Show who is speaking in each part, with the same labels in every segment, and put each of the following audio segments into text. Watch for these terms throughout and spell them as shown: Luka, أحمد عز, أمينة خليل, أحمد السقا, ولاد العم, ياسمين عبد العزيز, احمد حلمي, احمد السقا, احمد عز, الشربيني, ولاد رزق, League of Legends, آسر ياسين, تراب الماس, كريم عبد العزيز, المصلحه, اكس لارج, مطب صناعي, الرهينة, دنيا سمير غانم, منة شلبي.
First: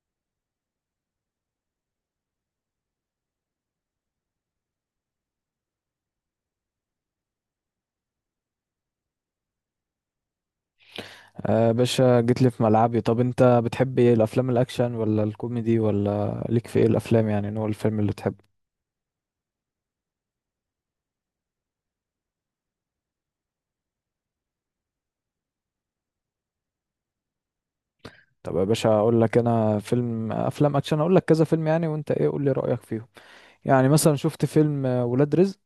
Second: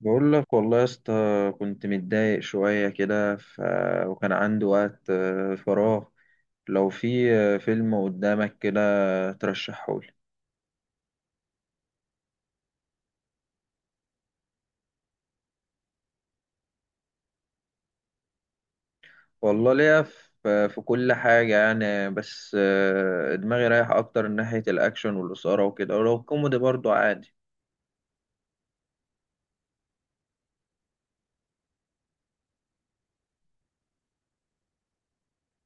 Speaker 1: بقول لك والله يا اسطى. كنت متضايق شوية كده وكان عندي وقت فراغ. لو في فيلم قدامك كده ترشحهولي.
Speaker 2: آه باشا جيت لي في ملعبي. طب انت بتحب ايه الافلام، الاكشن ولا الكوميدي ولا ليك في ايه الافلام؟ يعني نوع الفيلم اللي بتحبه.
Speaker 1: والله ليا في كل حاجة يعني، بس دماغي رايح أكتر ناحية الأكشن والإثارة وكده، ولو كوميدي برضو عادي.
Speaker 2: طب يا باشا اقول لك انا فيلم، افلام اكشن اقول لك كذا فيلم يعني، وانت ايه؟ قول لي رايك فيهم. يعني مثلا شفت فيلم ولاد رزق؟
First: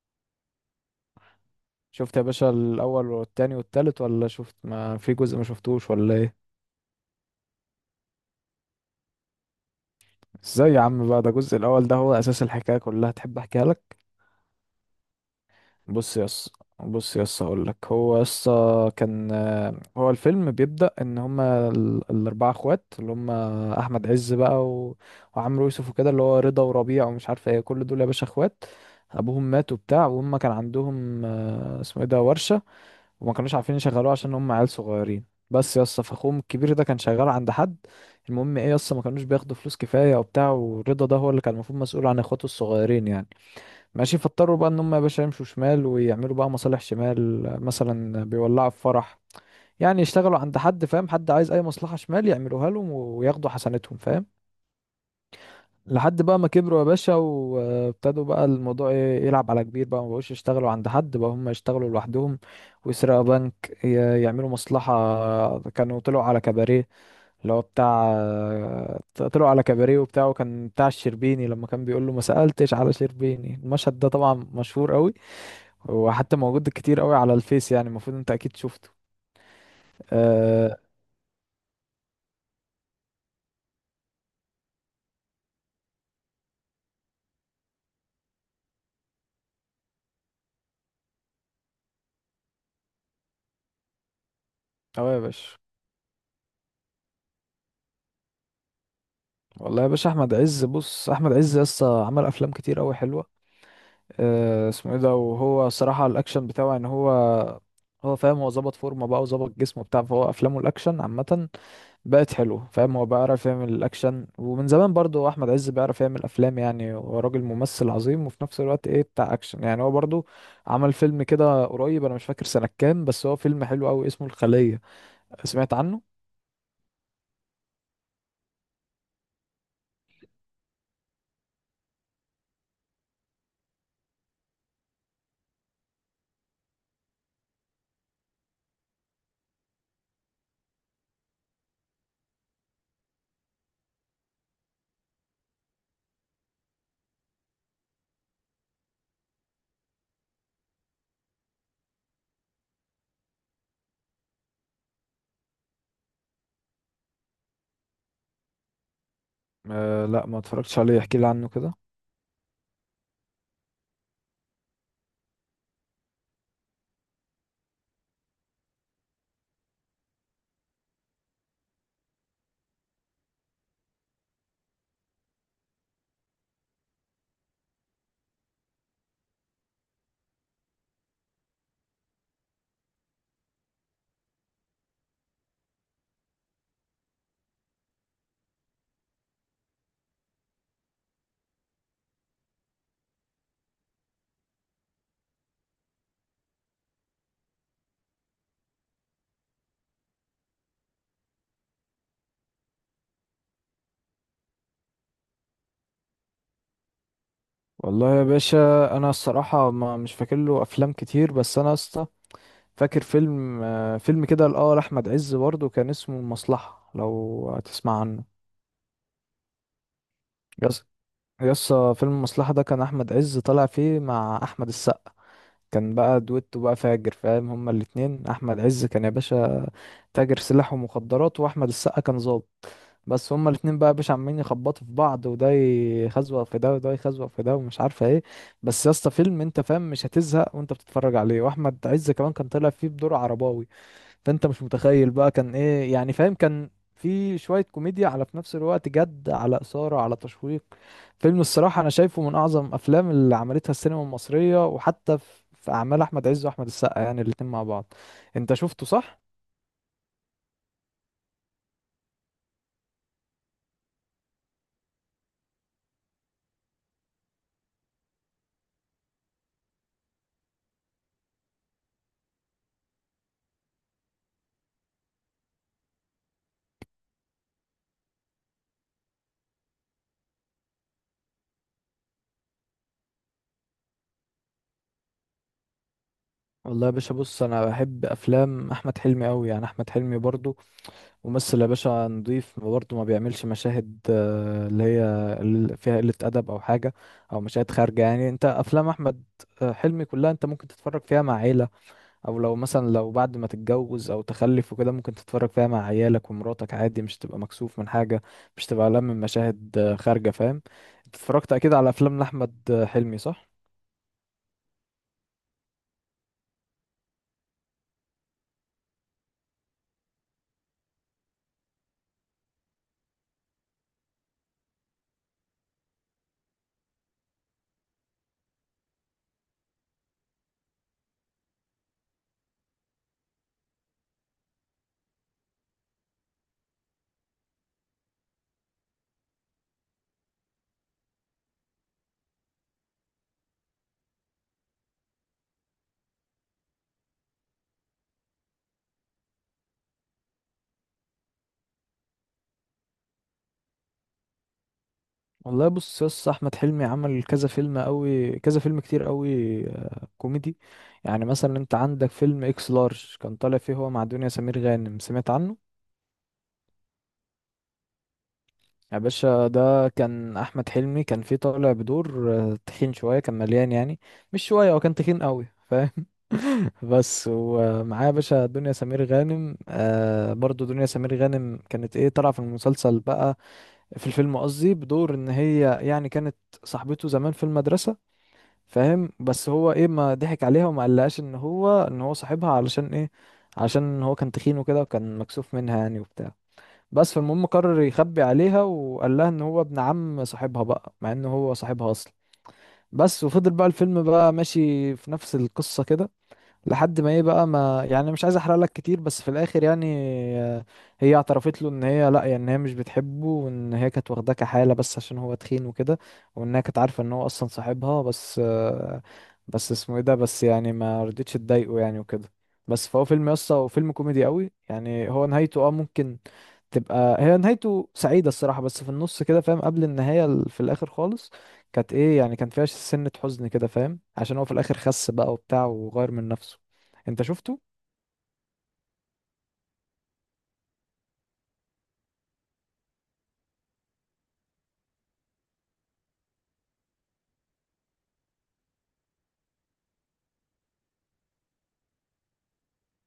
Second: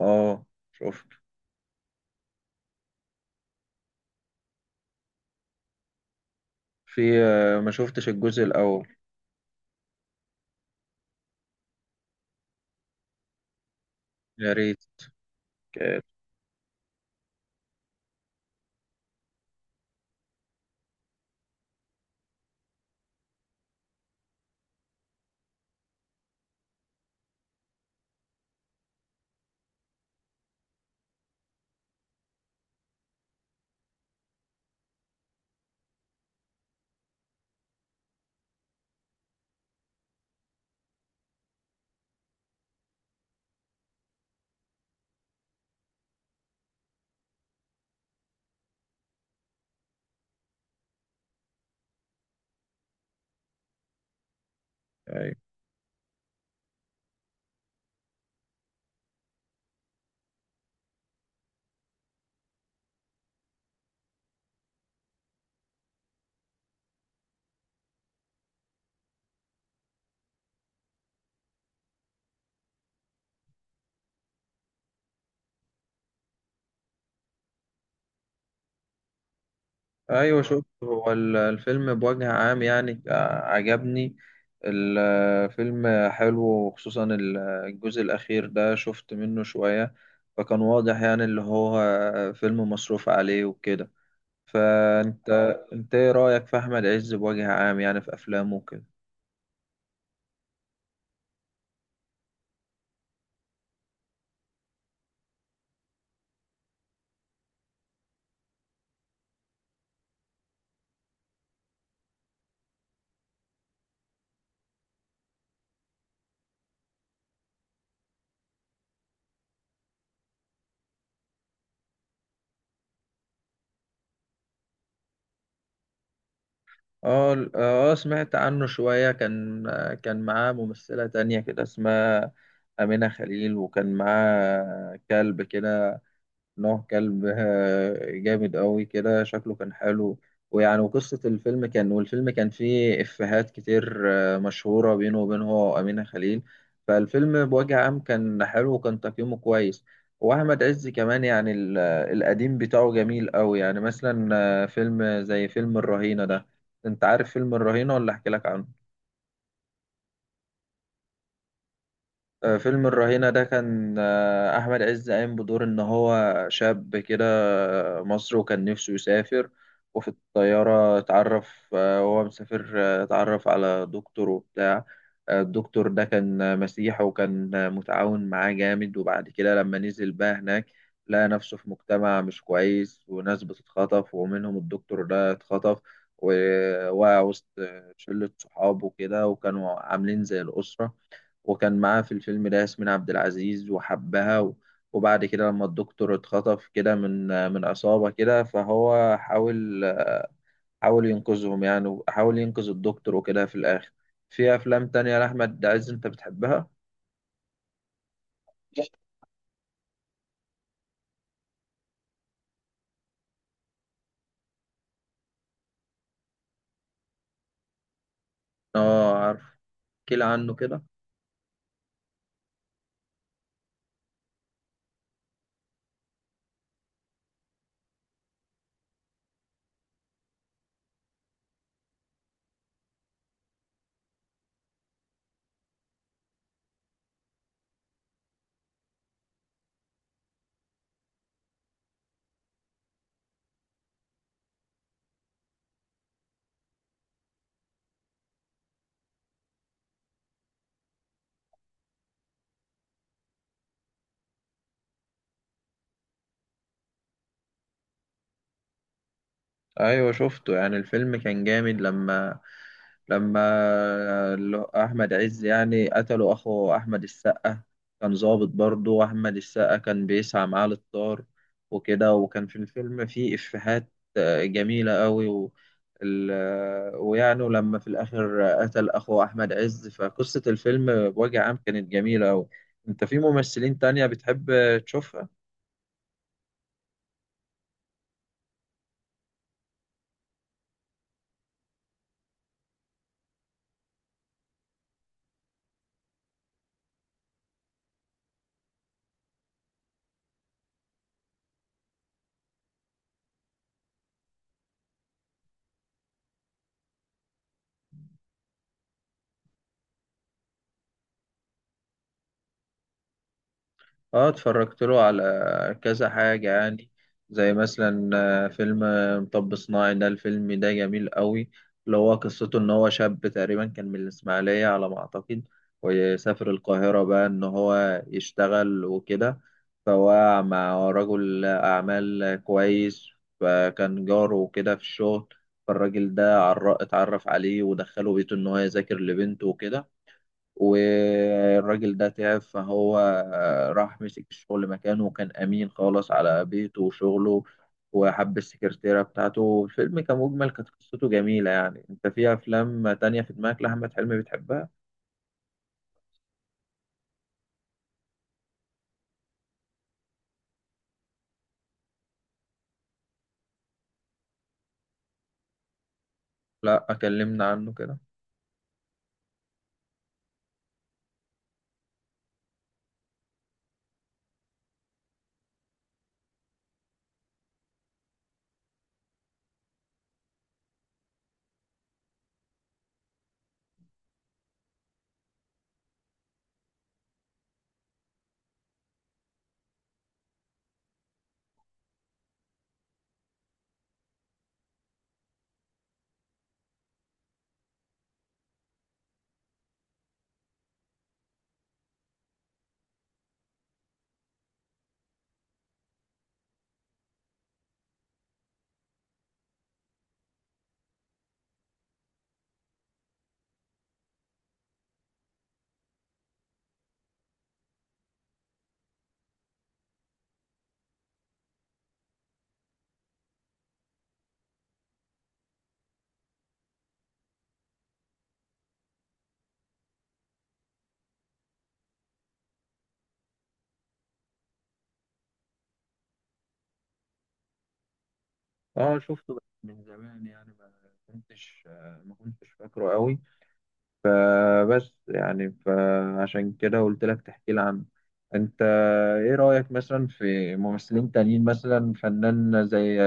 Speaker 1: اه، شفت.
Speaker 2: شفت يا باشا الاول والتاني والتالت، ولا شفت ما في جزء ما شفتوش، ولا ايه؟
Speaker 1: في ما شفتش الجزء الأول.
Speaker 2: ازاي يا عم بقى؟ ده الجزء الاول ده هو اساس الحكايه كلها. تحب احكيها لك؟
Speaker 1: يا ريت.
Speaker 2: بص يس بص يس هقول لك. هو يس كان، هو الفيلم بيبدأ ان هما الاربعه اخوات اللي هما احمد عز بقى وعمرو يوسف وكده، اللي هو رضا وربيع ومش عارف ايه، كل دول يا باشا اخوات. ابوهم مات وبتاع، وهم كان عندهم اسمه ايه ده، ورشة. وما كانوش عارفين يشغلوه عشان هم عيال صغيرين. بس يس، فاخوهم الكبير ده كان شغال عند حد. المهم ايه يس، ما كانوش بياخدوا فلوس كفاية وبتاع، ورضا ده هو اللي كان المفروض مسؤول عن اخواته الصغيرين يعني. ماشي، فاضطروا بقى ان هم يا باشا يمشوا شمال ويعملوا بقى مصالح شمال، مثلا بيولعوا في فرح، يعني يشتغلوا عند حد. فاهم؟ حد عايز اي مصلحة شمال يعملوها لهم وياخدوا حسنتهم، فاهم؟ لحد بقى ما كبروا يا باشا وابتدوا بقى الموضوع يلعب على كبير بقى، ما بقوش يشتغلوا عند حد، بقى هم يشتغلوا لوحدهم ويسرقوا بنك. يعملوا مصلحة. كانوا طلعوا على كباريه، اللي هو بتاع، طلعوا على كباريه وبتاعه كان بتاع الشربيني لما كان بيقول له ما سألتش على شربيني. المشهد ده طبعا مشهور قوي، هو حتى موجود كتير قوي على الفيس، يعني المفروض انت اكيد شفته.
Speaker 1: ايوه، شوف،
Speaker 2: اه
Speaker 1: هو الفيلم بوجه عام يعني عجبني. الفيلم حلو، وخصوصا الجزء الاخير ده شفت منه شوية. فكان واضح يعني اللي هو فيلم مصروف عليه وكده.
Speaker 2: اه يا
Speaker 1: فانت
Speaker 2: باشا.
Speaker 1: انت ايه رايك في احمد عز بوجه عام يعني في افلامه وكده؟
Speaker 2: والله يا باشا احمد عز، بص، احمد عز لسه عمل افلام كتير قوي حلوه. اسمه ايه ده، وهو صراحه الاكشن بتاعه ان هو، هو فاهم، هو ظبط فورمه بقى وظبط جسمه بتاع، فهو افلامه الاكشن عامه بقت حلوه. فاهم؟ هو بيعرف يعمل الاكشن. ومن زمان برضو احمد عز بيعرف يعمل افلام، يعني هو راجل ممثل عظيم وفي نفس الوقت ايه، بتاع اكشن. يعني هو برضو عمل فيلم كده قريب، انا مش فاكر سنه كام، بس هو فيلم حلو قوي اسمه الخليه. سمعت عنه؟
Speaker 1: اه، سمعت عنه شوية. كان معاه ممثلة تانية كده اسمها أمينة خليل، وكان معاه كلب كده. نوع كلب جامد قوي كده، شكله كان حلو. ويعني، وقصة الفيلم كان، والفيلم كان فيه إفيهات كتير مشهورة بينه وبين هو وأمينة خليل. فالفيلم بوجه عام كان حلو، وكان تقييمه كويس. وأحمد عز كمان يعني القديم بتاعه جميل قوي. يعني مثلا فيلم زي فيلم الرهينة ده. أنت عارف فيلم الرهينة ولا أحكي لك عنه؟
Speaker 2: أه لا، ما اتفرجتش عليه، احكي لي عنه كده.
Speaker 1: فيلم الرهينة ده كان أحمد عز قايم بدور إن هو شاب كده. مصري، وكان نفسه يسافر. وفي الطيارة اتعرف وهو مسافر اتعرف على دكتور وبتاع. الدكتور ده كان مسيحي، وكان متعاون معاه جامد. وبعد كده لما نزل بقى هناك لقى نفسه في مجتمع مش كويس، وناس بتتخطف، ومنهم الدكتور ده اتخطف. ووقع وسط شلة صحابه كده، وكانوا عاملين زي الأسرة. وكان معاه في الفيلم ده ياسمين عبد العزيز وحبها، وبعد كده لما الدكتور اتخطف كده من عصابة كده، فهو حاول ينقذهم يعني، وحاول ينقذ الدكتور وكده في الآخر. في أفلام تانية لأحمد عز أنت بتحبها؟
Speaker 2: والله يا باشا انا الصراحه ما مش فاكر له افلام كتير، بس انا يا اسطى فاكر فيلم، فيلم كده لاه، لاحمد عز برضه كان اسمه المصلحه. لو هتسمع عنه.
Speaker 1: آه، عارف. احكي لي عنه كده.
Speaker 2: يس، يس فيلم المصلحه ده كان احمد عز طالع فيه مع احمد السقا، كان بقى دويتو بقى فاجر. فاهم؟ هما الاتنين، احمد عز كان يا باشا تاجر سلاح ومخدرات، واحمد السقا كان ظابط. بس هما الاتنين بقى يا باشا عمالين يخبطوا في بعض، وده يخزوق في ده وده يخزوق في ده ومش عارفه ايه. بس يا اسطى فيلم، انت فاهم مش هتزهق وانت بتتفرج عليه. واحمد عز كمان كان طالع فيه بدور عرباوي، فانت مش متخيل بقى كان ايه. يعني فاهم، كان في شويه كوميديا على في نفس الوقت جد، على اثاره، على تشويق. فيلم الصراحه انا شايفه من اعظم افلام اللي عملتها السينما المصريه، وحتى في اعمال احمد عز واحمد السقا يعني الاتنين مع بعض. انت شفته صح؟
Speaker 1: ايوه، شفته يعني. الفيلم كان جامد لما احمد عز يعني قتلوا اخو احمد السقا. كان ظابط برضه، واحمد السقا كان بيسعى معاه للطار وكده. وكان في الفيلم فيه افيهات جميله قوي. و ال- آه، ويعني لما في الاخر قتل اخو احمد عز، فقصه الفيلم بوجه عام كانت جميله قوي. انت في ممثلين تانية بتحب تشوفها؟
Speaker 2: والله يا باشا، بص، انا بحب افلام احمد حلمي قوي. يعني احمد حلمي برضو ممثل يا باشا نضيف، برضو ما بيعملش مشاهد اللي هي فيها قلة ادب او حاجة، او مشاهد خارجة. يعني انت افلام احمد حلمي كلها انت ممكن تتفرج فيها مع عيلة، او لو مثلا لو بعد ما تتجوز او تخلف وكده ممكن تتفرج فيها مع عيالك ومراتك عادي، مش تبقى مكسوف من حاجة، مش تبقى قلقان من مشاهد خارجة. فاهم؟ انت اتفرجت اكيد على افلام لاحمد حلمي، صح؟
Speaker 1: اه، اتفرجت له على كذا حاجة يعني. زي مثلا فيلم مطب صناعي ده، الفيلم ده جميل قوي. اللي هو قصته ان هو شاب تقريبا كان من الاسماعيلية على ما اعتقد، ويسافر القاهرة بقى ان هو يشتغل وكده. فهو مع رجل اعمال كويس، فكان جاره وكده في الشغل. فالراجل ده اتعرف عليه ودخله بيته ان هو يذاكر لبنته وكده. والراجل ده تعب، فهو راح مسك الشغل مكانه، وكان أمين خالص على بيته وشغله، وحب السكرتيرة بتاعته. الفيلم كمجمل كانت قصته جميلة يعني. أنت في أفلام تانية في دماغك لأحمد حلمي بتحبها؟
Speaker 2: والله بص يا اسطى، احمد حلمي عمل كذا فيلم قوي، كذا فيلم كتير قوي، كوميدي. يعني مثلا انت عندك فيلم اكس لارج، كان طالع فيه هو مع دنيا سمير غانم. سمعت عنه؟
Speaker 1: لا، أكلمنا عنه كده.
Speaker 2: يا باشا ده كان احمد حلمي كان فيه طالع بدور تخين شويه، كان مليان يعني. مش شويه، هو كان تخين قوي. فاهم؟ بس ومعاه يا باشا دنيا سمير غانم. آه برضو دنيا سمير غانم كانت ايه، طالعه في المسلسل بقى، في الفيلم قصدي، بدور ان هي يعني كانت صاحبته زمان في المدرسه. فاهم؟ بس هو ايه ما ضحك عليها وما قالهاش ان هو صاحبها. علشان ايه؟ علشان هو كان تخين وكده وكان مكسوف منها يعني وبتاع. بس، فالمهم قرر يخبي عليها وقال لها ان هو ابن عم صاحبها بقى، مع ان هو صاحبها اصلا. بس، وفضل بقى الفيلم بقى ماشي في نفس القصة كده، لحد ما ايه بقى، ما يعني مش عايز احرق لك كتير، بس في الاخر يعني، آه، هي اعترفت له ان هي لا، يعني ان هي مش بتحبه، وان هي كانت واخداه كحالة بس عشان هو تخين وكده، وانها كانت عارفة ان هو اصلا صاحبها. بس بس اسمه ايه ده، بس يعني ما رضيتش تضايقه يعني وكده. بس، فهو فيلم يسطا، وفيلم كوميدي قوي يعني. هو نهايته اه، ممكن تبقى هي نهايته سعيدة الصراحة، بس في النص كده فاهم قبل النهاية، في الآخر خالص كانت إيه يعني، كان فيها سنة حزن كده. فاهم؟ عشان هو في الآخر خس بقى وبتاع وغير من نفسه. أنت شفته؟
Speaker 1: اه، شفته بس من زمان يعني، كنتش ما كنتش فاكره قوي. فبس يعني فعشان كده قلت لك تحكي لي عنه. انت ايه رأيك مثلا في ممثلين تانيين، مثلا فنان زي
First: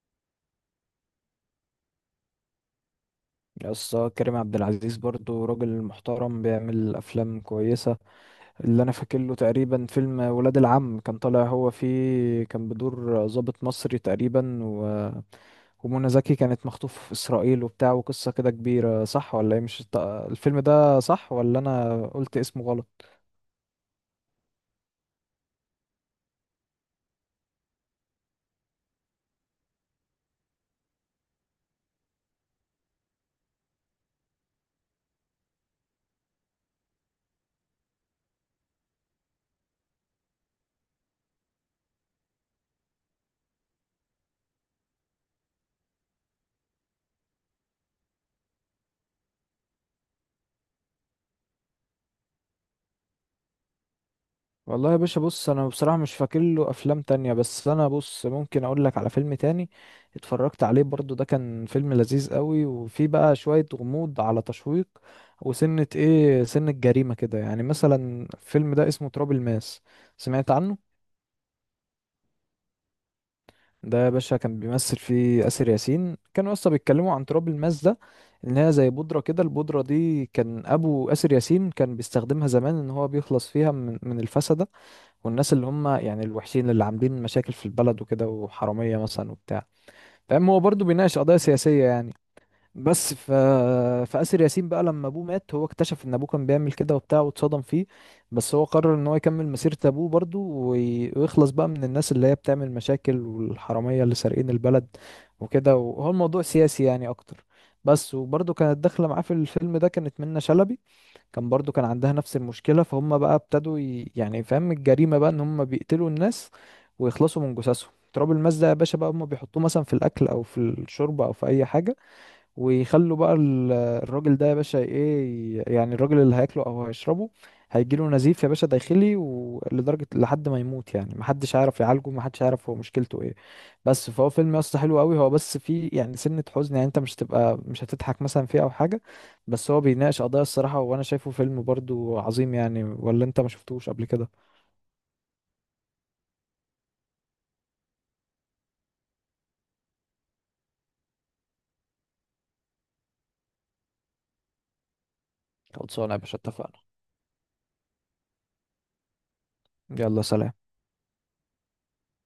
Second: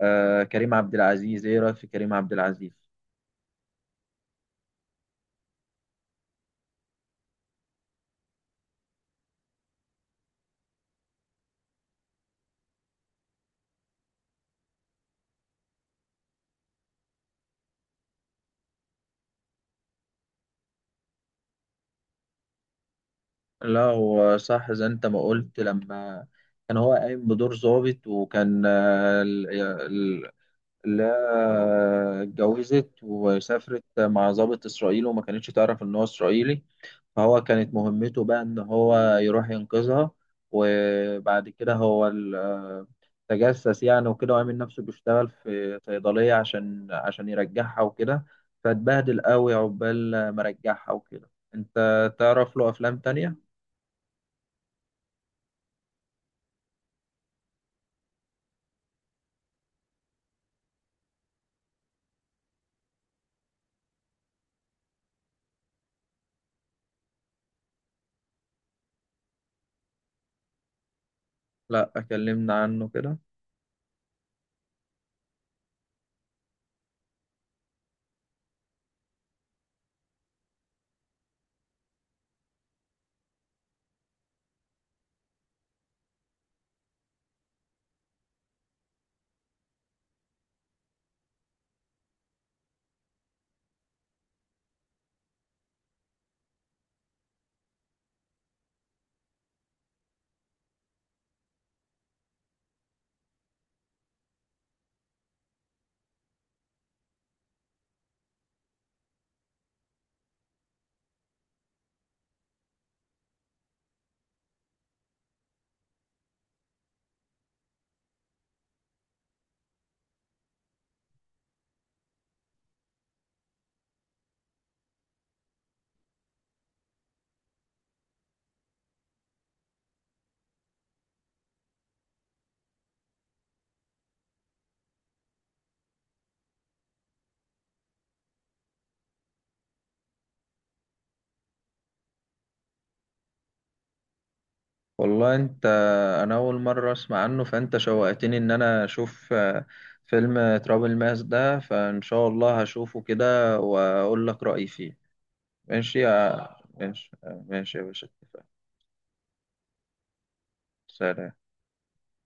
Speaker 1: آه كريم عبد العزيز؟ ايه رايك في كريم عبد العزيز؟
Speaker 2: يس، كريم عبد العزيز برضو راجل محترم بيعمل أفلام كويسة. اللي أنا فاكر له تقريبا فيلم ولاد العم، كان طالع هو فيه كان بدور ضابط مصري تقريبا ومنى زكي كانت مخطوفة في إسرائيل وبتاع، وقصة كده كبيرة. صح ولا إيه؟ مش الفيلم ده صح، ولا أنا قلت اسمه غلط؟
Speaker 1: لا، هو صح زي انت ما قلت. لما كان هو قايم بدور ضابط، وكان لا، اتجوزت وسافرت مع ضابط إسرائيلي، وما كانتش تعرف إن هو إسرائيلي. فهو كانت مهمته بقى إن هو يروح ينقذها. وبعد كده هو تجسس يعني وكده، وعامل نفسه بيشتغل في صيدلية عشان يرجعها وكده. فاتبهدل قوي عقبال ما رجعها وكده. أنت تعرف له أفلام تانية؟
Speaker 2: والله يا باشا، بص، انا بصراحة مش فاكر له افلام تانية، بس انا بص ممكن اقول لك على فيلم تاني اتفرجت عليه برضو. ده كان فيلم لذيذ قوي وفيه بقى شوية غموض على تشويق، وسنة ايه، سنة جريمة كده يعني مثلا. الفيلم ده اسمه تراب الماس. سمعت عنه؟
Speaker 1: لأ، كلمنا عنه كده.
Speaker 2: ده يا باشا كان بيمثل فيه آسر ياسين. كانوا اصلا بيتكلموا عن تراب الماس ده ان هي زي بودرة كده، البودرة دي كان ابو آسر ياسين كان بيستخدمها زمان، ان هو بيخلص فيها من الفسد، والناس اللي هم يعني الوحشين اللي عاملين مشاكل في البلد وكده، وحرامية مثلا وبتاع. فاهم؟ هو برضه بيناقش قضايا سياسية يعني. بس فآسر ياسين بقى لما أبوه مات هو اكتشف إن أبوه كان بيعمل كده وبتاع واتصدم فيه. بس هو قرر إن هو يكمل مسيرة أبوه برضه، ويخلص بقى من الناس اللي هي بتعمل مشاكل والحرامية اللي سارقين البلد وكده. وهو الموضوع سياسي يعني أكتر. بس وبرضه كانت داخلة معاه في الفيلم ده كانت منة شلبي، كان برضو كان عندها نفس المشكلة. فهم بقى ابتدوا يعني، فاهم الجريمة بقى ان هم بيقتلوا الناس ويخلصوا من جثثهم. تراب الماس ده يا باشا بقى هم بيحطوه مثلا في الاكل او في الشوربة او في اي حاجة، ويخلوا بقى الراجل ده يا باشا ايه يعني الراجل اللي هياكله او هيشربه هيجيله نزيف يا باشا داخلي، ولدرجة لحد ما يموت يعني. محدش هيعرف يعالجه، محدش هيعرف هو مشكلته ايه. بس فهو فيلم يا اسطى حلو قوي، هو بس فيه يعني سنة حزن يعني، انت مش تبقى، مش هتضحك مثلا فيه او حاجة. بس هو بيناقش قضايا الصراحة، وانا شايفه فيلم برضو عظيم يعني. ولا انت ما شفتوش قبل كده؟
Speaker 1: والله انت، انا اول مره اسمع عنه. فانت شوقتني ان انا اشوف فيلم تراب الماس ده، فان شاء الله هشوفه كده واقول لك رايي فيه. ماشي
Speaker 2: خلصانه يا باشا،
Speaker 1: يا
Speaker 2: اتفقنا.
Speaker 1: ماشي ماشي يا باشا، اتفقنا.
Speaker 2: يلا سلام.
Speaker 1: سلام.